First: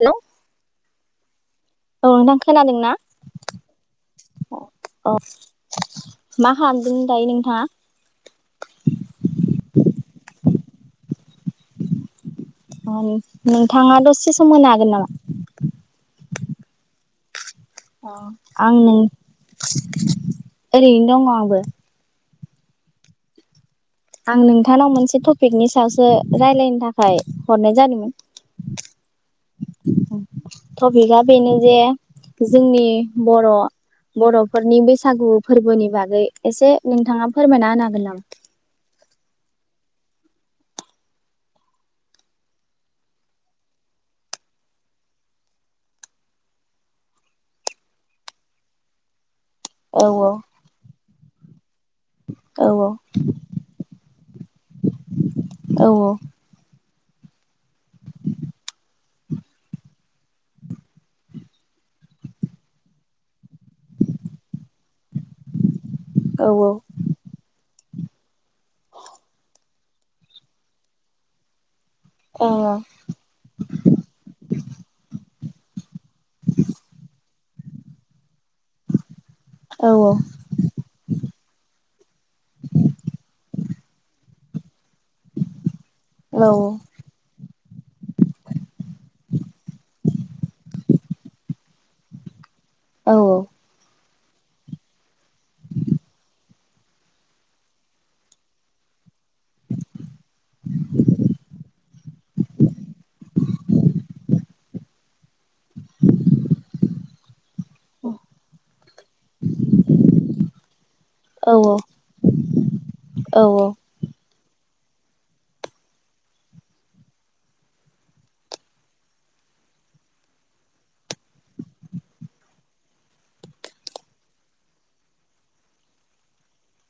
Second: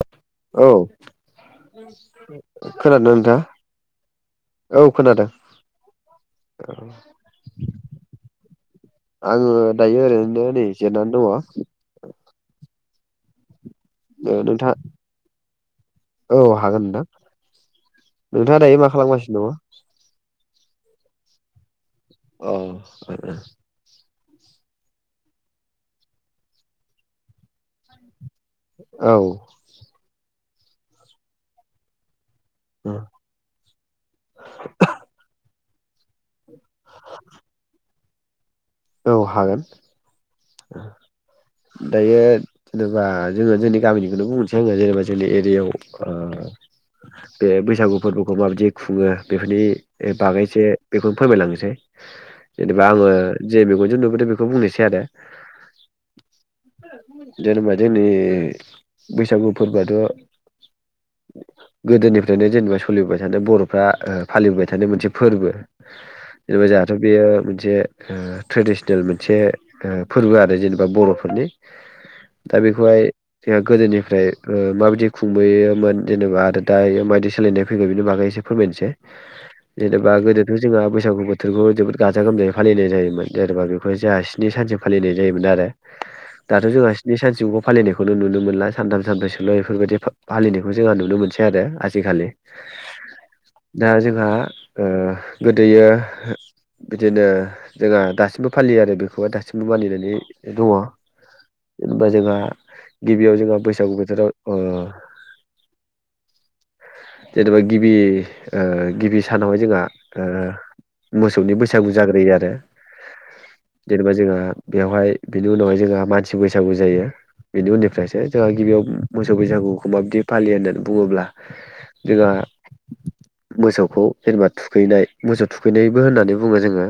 Hello औ औ नोंथां खोनादोंना खोनादों ना नोंथांङा? औ अ खोनादों, मा औ खालामदों दायो नोंथाङा आंङो दायो ओरैनो नै जिरनानै दंङ। [inaudible] अम नों थांङा दसे सम होनो नोंथाङा हागोन नामा? औ हागोन‌ नोंथां। अ नोंथाङा आं दायो मा नों खालामगासिनो दङ? ओरैनो दंङ आंबो। अह ओ ओ आं नोंथांनाव मोनसे टपिकनि सायावसो रायलायनो थाखाय हरनाय जादोंमोन। औ टपिका बेनो जे जोंनि बर' बर'फोरनि बैसागु फोरबोनि बाग गै एसे नोंथांङा फोरमायना होनो हागोन नामा? औ हागोन। दायो नोबा जोंङो जोंनि गामिनिखौनो बुंनोसै आंङो जेनेबा जोंनि एरियायाव ओ बे बैसागु फोरबोखौ माबायदि खुंङो बेफोरनि औ बागै एसे बेखौनो फोरमायलां सै औ जेनेबा आंङो जे मेगनजों नुबोदों बेखौनो बुंनोसै आरो। औ जेनेबा जोंनि बैसागु फोरबोआथ' गोदोनिफ्रायनो जेनेबा सोलिबोबाय थानाय बर'फ्रा ओ फालिबोबाय थानाय मोनसे फोरबो। औ जेबा जाहाथ' बेयो मोनसे ओ ट्रेडिसेनेल मोनसे फोरबो आरो जेनेबा बर'फोरनि औ दा बेखौहाय जोंहा गोदोनिफ्राय ओ माबादि खुं नुयोमोन जेनेबा आरो दायो माबायदि सोलायनाय फैगोन बिनि बागै एसे फोरमायनोसै औ जेनेबा गोदोथ' जोंहा बैसागु बोथोरखौ जोबोद गाजा गोमजायै फालिनाय जायोमोन जेरबा बेखौ जोंहा स्नि सानसिम फालिनाय जायोमोन आरो दाथ' जोंहा स्नि सानसिमखौ फालिनायखौनो नुनो मोनला सानथाम सानब्रैसोल' ब इफोरबायदि फालिनायखौ जोंहा नुनो मोनसै आरो आजिखालि। औ दा जों ना ओ गोदोयो बिदिनो जोंहा दासिमबो फालियो आरो बेखौहाय दासिमबो मानिनानै दंङ जेनेबा जोंहा गिबियाव जोंहा बैसागु बोथोराव ओ जेनेबा गिबि ओ गिबि सानावहाय जोंहा ओ मोसौनि औ बैसागु जाग्रोयो आरो। ओ जेनेबा जोंङा बेयावहाय बिनि उनावहाय जोंहा मानसि बैसागु जायो बेनि उननिफ्रायसो जोंहा गिबियाव मोसौ बैसागुखौ माबदि फालियो होननानै बुंङोब्ला जोंहा मोसौखौ जेनेबा थुखैनाय मोसौ थुखैनायबो होननानै बुंङो जोंङो।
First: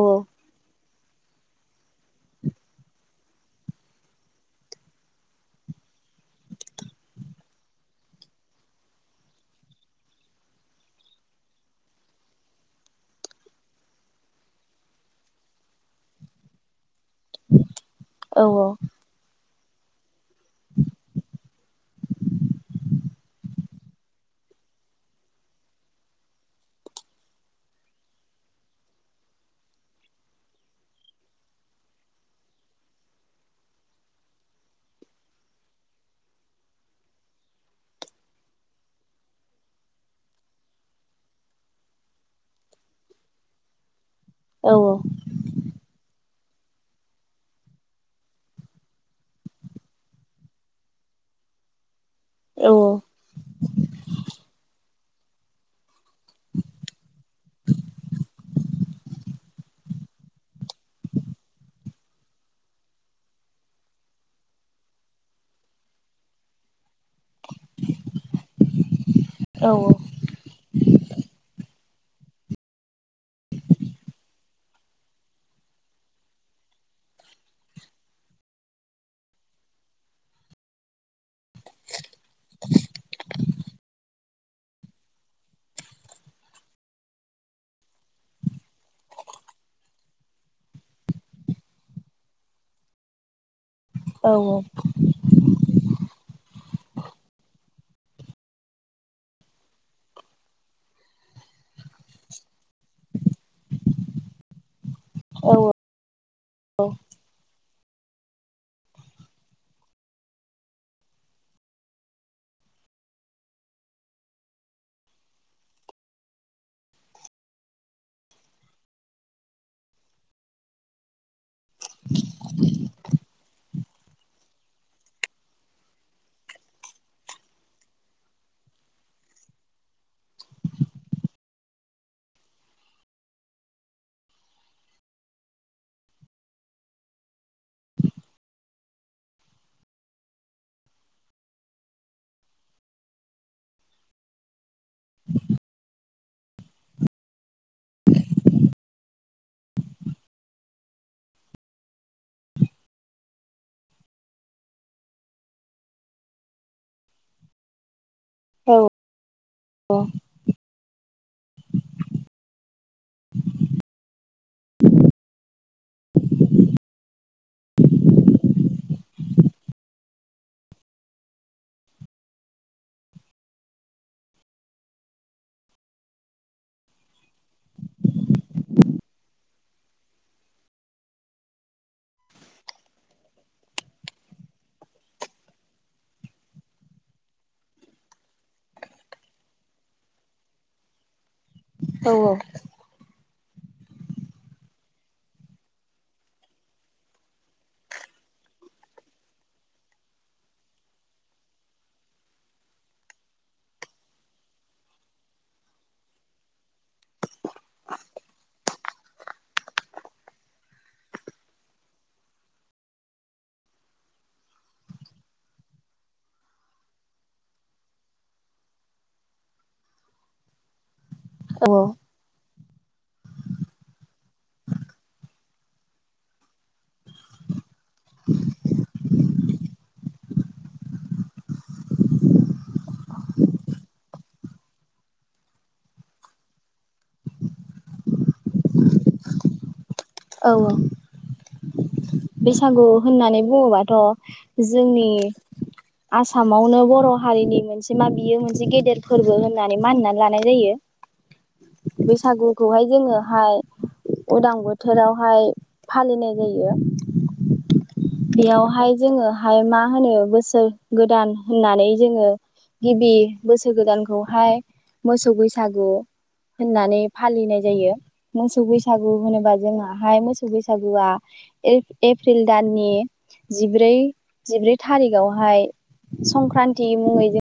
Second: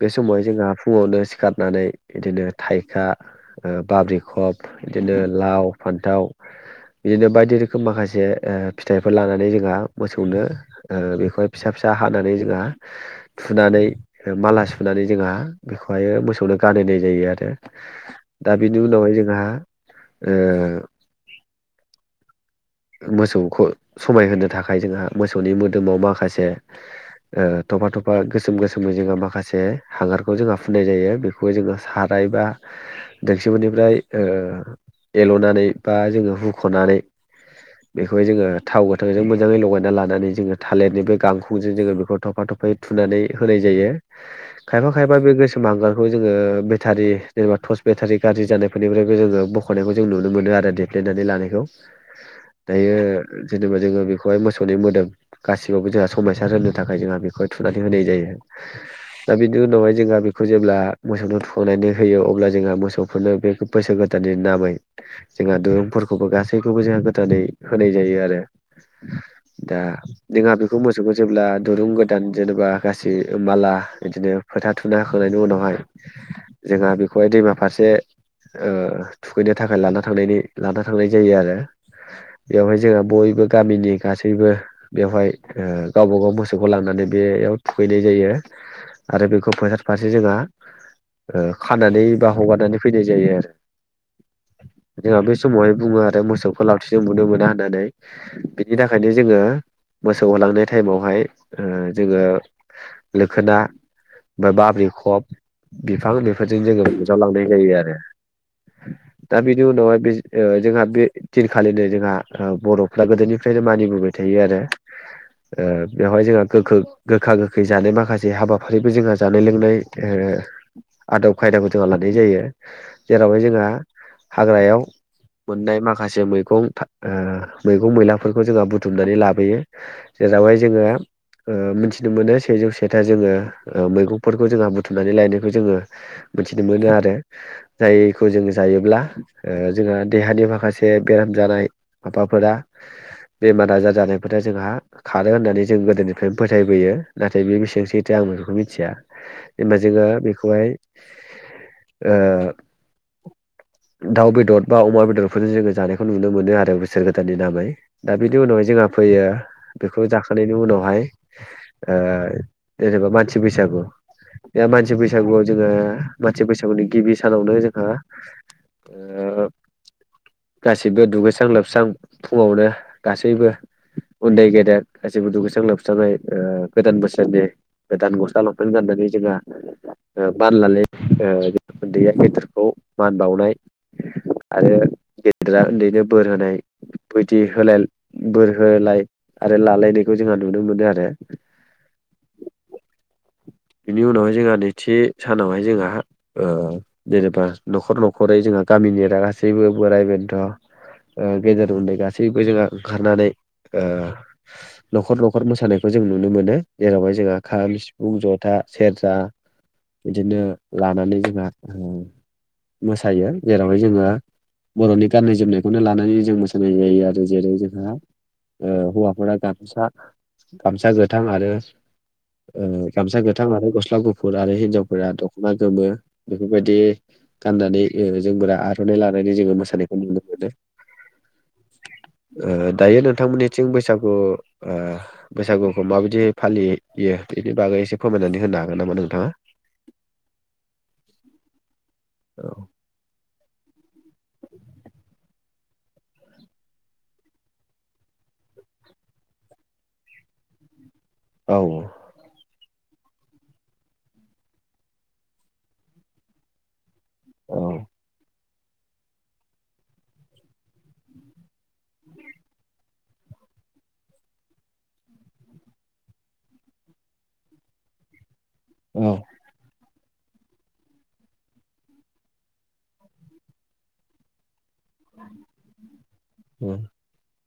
बे समाव जोंहा फुङावनो सिखारनानै बिदिनो थाइखा ओ बाब्रि खब बिदिनो लाव फान्थाव बिदिनो बायदि रोखोम माखासे ओ फिथाइफोर लानानै जोंहा मोसौनो ओ बेखौहाय फिसा फिसा हानानै जोंहा थुनानै माला सुनानै जोंहा बेखौहायो मोसौनो गानहोनाय जायो आरो। औ दा बेनि उनावहाय जोंहा ओ मोसौखौ समायहोनो थाखाय जोंहा मोसौनि मोदोमाव माखासे ओ थफा थफा गोसोम गोसोम मै जोंहा माखासे हांगारखौ जोंहा फुननाय जायो बेखौ जोङो साराय बा दोगसिफोरनिफ्राय ओ एल'नानै बा जोङो हुख'नानै बेख होनाय जायो। खायफा औ खायफा बे गोसोम हांगार खौ जोङो बेटारि जेनेबा टर्च बेटारि गाज्रि जानायफोरनिफ्रायबो जोङो बख'नायखौ जों नुनो मोनो आरो देग्लिनानै लानायखौ। औ दायो जेनेबा जोङो बेखौ खौहाय मोसौनि मोदोम गासिबखौबो जोंहा समायसार होननो थाखाय जोंहा बेखौ थुनानै होनाय जायो। दा बिनि उनावहाय जोंहा बेखौ जेब्ला मोसौनो थुखांनानै होयो अब्ला जोंहा मोसौफोरनो बे बोसोर गोदाननि नामै जोंहा दुरुंफोरखौबो गासैखौबो जोंहा गोदानै होनाय जायो आरो। दा जोंहा बेख खौ मोसौखौ जेब्ला दुरुं गोदान जेनेबा गास सै माला बिदिनो फोथा थुना होखांनायनि उनावहाय जोंहा बेखौहाय दैमा फारसे ओ थुखैनो थाखाय लाना थांनायनि लाना थांनाय जायो आरो। बेवहाय जोंहा बयबो गामिनि गासैबो बेवहाय ओ गावबा गाव मोसौखौ लांनानै बेयाव थुगैनाय जायो आरो बेखौ फोथार फारसे जोंहा ओ खानानै बा हगारनानै फैनाय जायो आरो। औ जोंहा बे समावहाय बुंङो आरो मोसौ फोलावथिजों बुनो मोना होननानै बिनि थाखायनो जोङो मोसौ होलांनाय टाइमावहाय ओ जोङो लोखोना बा बाब्रिख खब औ बिफां बेफोरजों जोङो बुज्रावलांनाय रजायो आरो दा बिनि उनावहाय बे जोंहा बे दिनखालिनो जोंहा ओ बर'फ्रा गोदोनिफ्रायनो मानिबोबाय थायो आरो ओ बेवहाय जोंहा गोखो गोखा गो गोखै जानाय माखासे हाबाफारिबो जोंहा जानाय लोंनाय ओ आदब खायदाखौ जोंहा लानाय जायो। जेरावहाय जोंहा हाग्रायाव मोननाय माखासे मैगं था ओ मैगं मैलाफोरखौ जोंहा बुथुमनानै लाबोयो जेरावहाय जोङो ओ मिथिनो मोनो सेजौ सेथा जोङो ओ मैगंफोरखौ जोंहा बुथुमनानै लायनायखौ जोङो मिथिनो मोनो आरो जायखौ जोङो जायोब्ला ओ जोंहा देहानि माखासे बेराम जानाय माबाफोरा बेमार आजार जानायफोरा जोंहा खारो होननानै जों गोदोनिफ्रायनो फोथायबोयो। नाथाय बेयो बेसेबां सैथो आं बेफोरखौ मिथिया। जेनबा जोङो बेखौहाय ओ दाउ बेदर बा अमा बेदरफोरजों जोङो जानायखौ नुनो मोनो आरो बोसोर गोदाननि नामै। दा बिनि उनावहाय औ जोंहा फैयो बेखौ जाखांनि उनावहाय ओ जेनेबा मानसि बैसागु बे मानसि बैसागुआव जोङो मानसि बैसागुनि गिबि सानावनो जोंहा ओ गासैबो दुगैस्रां लोबस्रां फुङावनो गासैबो उन्दै गेदेर गासैबो दुगैस्रां लोबस्रांयै ओ गोदान बोसोरनि गोदान गस्ला लंफेन गाननानै जोंहा ओ मान लालाय ओ उन्दैया गेदेरखौ मान बाावनाय आरो गेदेरा उन्दैनो बोर होनाय बदि होलाय बोर होलाय आरो लालायनायखौ जोंहा नुनो मोनो आरो। औ औ। बेनि उनावहाय जोंहा नैथि सानावहाय जोंहा ओ जेनेबा न'खर न'खरै जोंहा गामिनिरा गासैबो बोराइ बेन्थ' ओ गेेजेर उन्दै गासैबो जोंहा ओंखारनानै ओ न'खर न'खर मोसानायखौ जों नुनो मोनो जेरावहाय जोंहा खाम सिफुं जथा सेरजा बिदिनो लानानै जोंहा ओ मोसायो जेरावहाय जोङो बर'नि गाननाय जोमनायखौनो लानानै जों मोसानाय जायो आरो जेरै जोंहा ओ हौवाफोरा गामसा गामसा गोथ थां आरो ओ गामसा गोथां आरो गस्ला गुफुर आरो हिन्जावफोरा दख'ना गोमो बेफोरबायदि गाननानै ओ जोमग्रा आर'नाइ लानायानानै जोङो मोसानायखौ नुनो मोनो। ओ दायो नोंथांमोननिथिं बैसागु ओ बैसागुखौ माबायदि फालियो बेनि बागै एसे फोरमायनानै होनो हागोन नामा नोंथाङा? औ औ औ बैसागु होननानै बुङोबाथ'। जोंनि आसामावनो बर' हारिनि मोनसे मा बियो मोनसे गेदेर फोरबो होननानै मानिनानै लानाय जायो। औ बेैसागु। खौहाय जोङोहाय उदां बोथ थोरावहाय फालिनाय जायो। औ। बेयावहाय जोङोहाय मा होनो बोसोर गोदान होननानै जोङो गिबि बोसोर गोदानखौहाय मोसौ बैसागु होननानै फालिनाय जायो। मोसौ बैसागु औ होनोबा जोंहा। हाय मोसौ बैसागुआ एप एप्रिल दाननि। जिब्रै जिब्रै। थारिकआवहाय औ संक्रान्ति मुङै जों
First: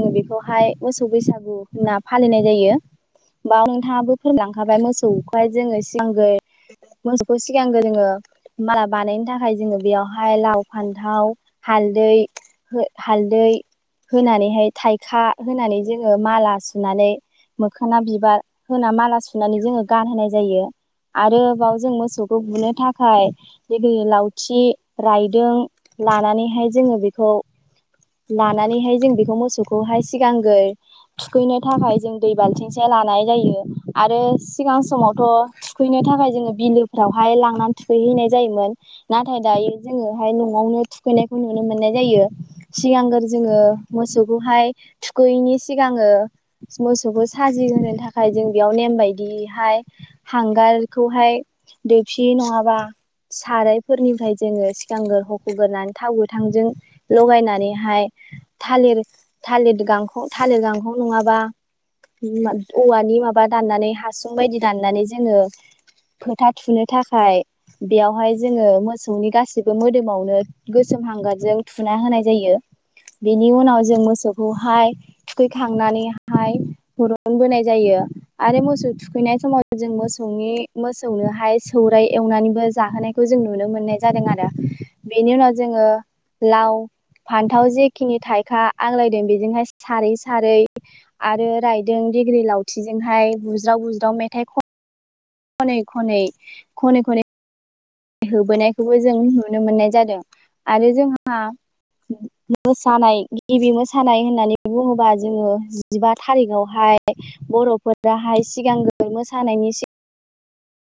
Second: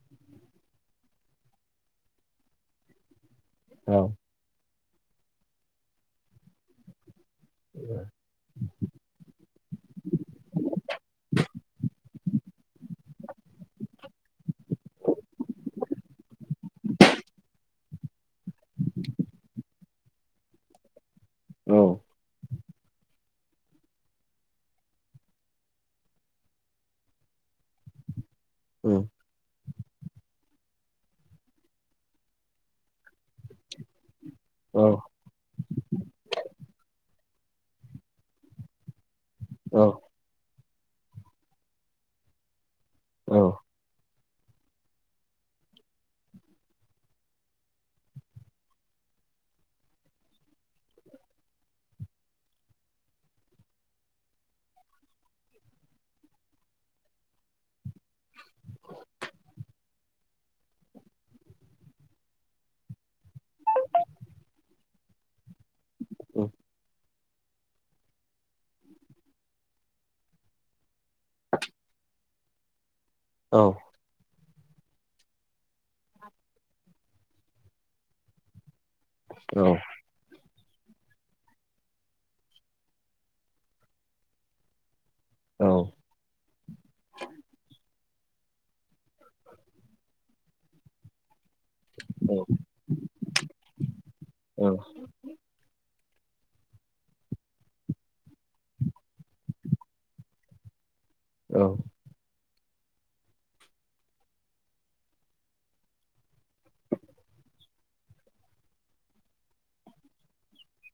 जों बेखौहाय मोसौ बैसागु होनना फालिनाय जायो। बा नोंथाङाबो औ फोरलांखाबाय मोस सौखाय जोङो सिंगांगै। मोसौखौ सिगांगो जोङो माला बानायनो थाखाय जोङो बेयावहाय लाव फान्थाव हालदै। हालदै होनानैहाय। थाइखा होनानै जोङो माला सुनानै मोखोना बिबार होना माला सुनानै जोङो गानहोनाय जायो। आरो बाव औ जों मोसौखौ गुनो थाखाय। बे बादिनो लावथि रायदों लानानैहाय जोङो बेखौ। औ लानानैहाय जों बेखौ मोसौ। खौहाय [unintelligible] थुखैनो थाखाय जों दै बालथिंसे लानाय जायो आरो। औ सिगां समावथ' थुखैनो थाखाय जोङो बिलोफ्राव। हाय लांनानै थुखैहैनाय जायोमोन। नाथाय दायो औ जोंङोहाय न'आवनो। थुखैनायखौ नुनो मोननाय जायो। सिगांग्रो औ जोङो मोसौ। खौहाय थुखैयैनि सिगाङो मोसौखौ साजिहोनो थाखाय जों बेयाव नेम बायदियैहाय हांगारखौहाय दैफि नङाबा सारायफोरनिफ्राय जोङो सिगांगोर हख'ग्रोनानै थाव गोथांजों लगायनानैहाय थालिर। थालिर गांख थालिर गांखं नङाबा औवानि माबा दाननानै हासुं बायदि दाननानै जोङो फोथा थुनो थाखाय बेयावहाय जोङो मोसौनि गासैबो मोदोमावनो [unintelligible] सोम हांगारजों थुना होनाय जायो। बेनि उनाव जों मोसौ। बेखौहाय थुखैखांनानैहाय हुरुनबोनाय जायो आरो मोसौ थुखैनाय औ समाव जों मोसौनि मोसौनोहाय सौराइ एवनानैबो जाहोनायखौ जों नुनो मोननाय जादों आरो। बेनि उनाव जोङो लाव फान्थाव जि खिनि थाइखा। [unintelligible] रायदों डिग्रि लावथिजोंहाय बुज्राव बुज्राव मेथाइ खन औ खनै खनै खनै खनै होबोनायखौबो जों नुनो मोननाय जादों आरो जोंहा औ [inaudible] मोसानाय गिबि मोसानाय होननानै बुंङोबा जोंङो जिबा थारिखआवहाय बरफोराहाय सिगांग्रो मोसानायनि सि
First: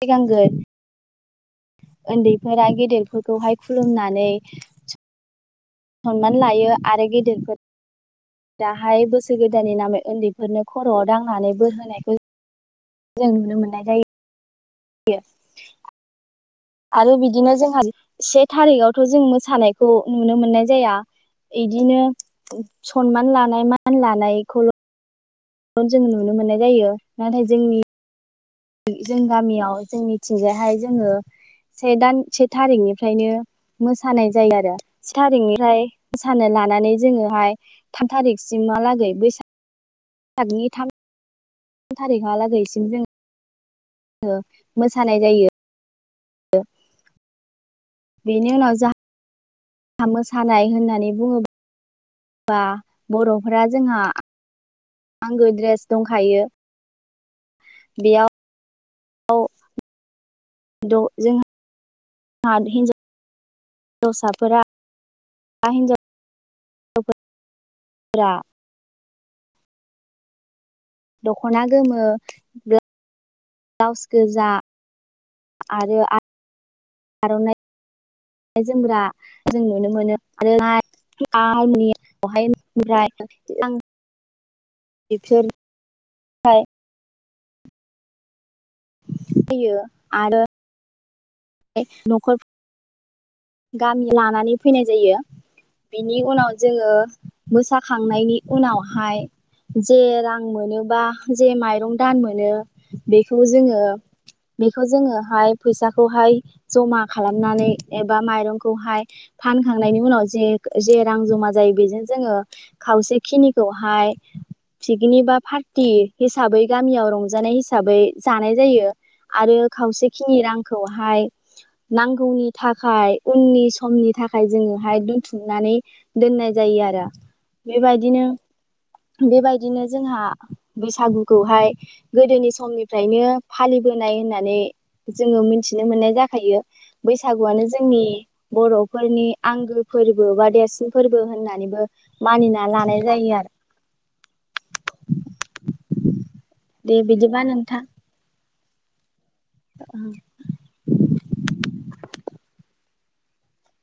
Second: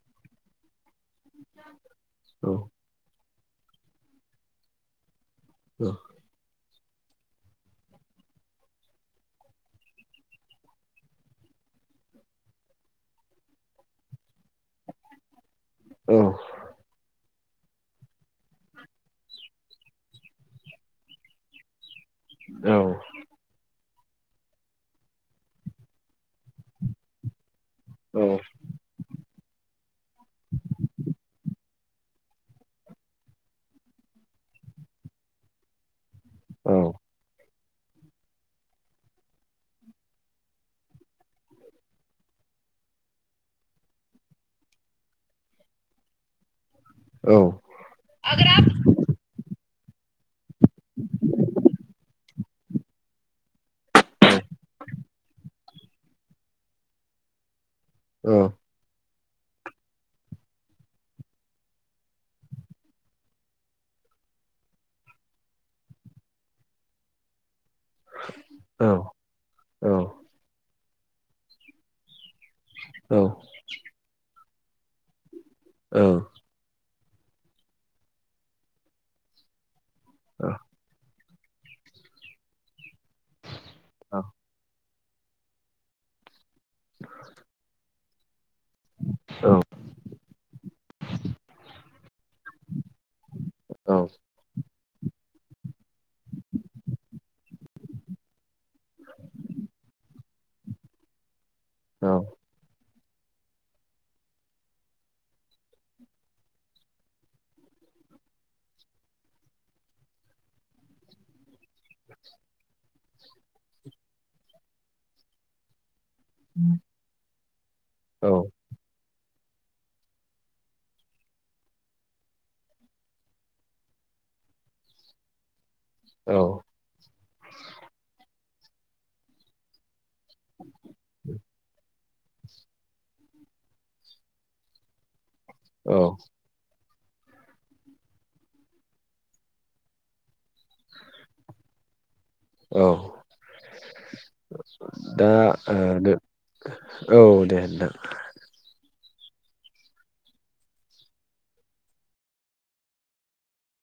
[unintelligible] उन्दैफोर गेदेरफोरखौ खौहाय खुलुमनानै सनमनानै लायो आरो गेदेरफोर दाहाय बोसोर गोदाननि नामै उन्दैफोरनो खरआव दांनानै बोर होनायखौ जों नुनो मोननाय जायो [inaudible] [inaudible] औ आरो बिदिनो जोंहा से थारिखावथ जों मोसानायखौ नुनो मोननाय जाया इदिनो सनमान लानाय म सनमान लानायखौल जों नुनो मोननाय जायो नाथाय जोंनि औ जों गामियाव जोंनिथिंजायहाय जोंङो से दान से थारिखनिफ्रायनो मोसानाय जायो आरो से थारिखनिफ्राय मोसानो लानानै जोंङोहाय थान थारिखसिमहालागै बैसाग थानि थाम थारिखहालागैसिम जों मोसानाय जायो [inaudible] औ बेनि उनाव जा। मोसानाय होननानै बुंङोब्ला। बा बरफोरा जोंहा। आंगो ड्रेस दंखायो। बेयाव औ। जोंहा हिनजाव हिनजावसाफोरा हिनजाव। औ [unintelligible] औ। दखना गोमो। औ ब्लाउस गोजा। आरो। औ आर'नाय जोमग्रा जोंनो [unintelligible] [unintelligible] औ [unintelligible] औ होयो आरो‌ [inaudible] नखर गामि लानानै फैनाय जायो बेनि उनाव जोङो मोसाखांनायनि उनावहाय जे रां मोनोबा जे माइरं दान औ मोनो बेखौ जोङो बेखौ जोङोहाय फैसाखौहाय जमा खालामनानै ए बा माइरंखौहाय फानखांनायनि उनाव जे जे रां जमा जायो बेजों जोङो खावसे खिनिखौहाय पिकनि बा फार्टि हिसाबै गामियाव रं जानाय हिसाबै जानाय जायो आरो खावसेखिनि रांखौहाय नांगौनि थाख खाय उननि समनि थाखाय जोङोहाय दोनथुमनानै दोननाय औ जायो आरो बेबायदिनो बेबायदिनो जोंहा बैसागुखौहाय गोदोनि समनिफ्रायनो फालिबोनाय होननानै जोङो मिनथिनो औ मोननाय जाखायो बैसागुआनो जोंनि बर'फोरनि आंगो फोरबो बा देरसिन फोरबो होननानैबो मानिना औ लानाय जायो आरो। दा दे औ बिदिबा दे नोंथां ओं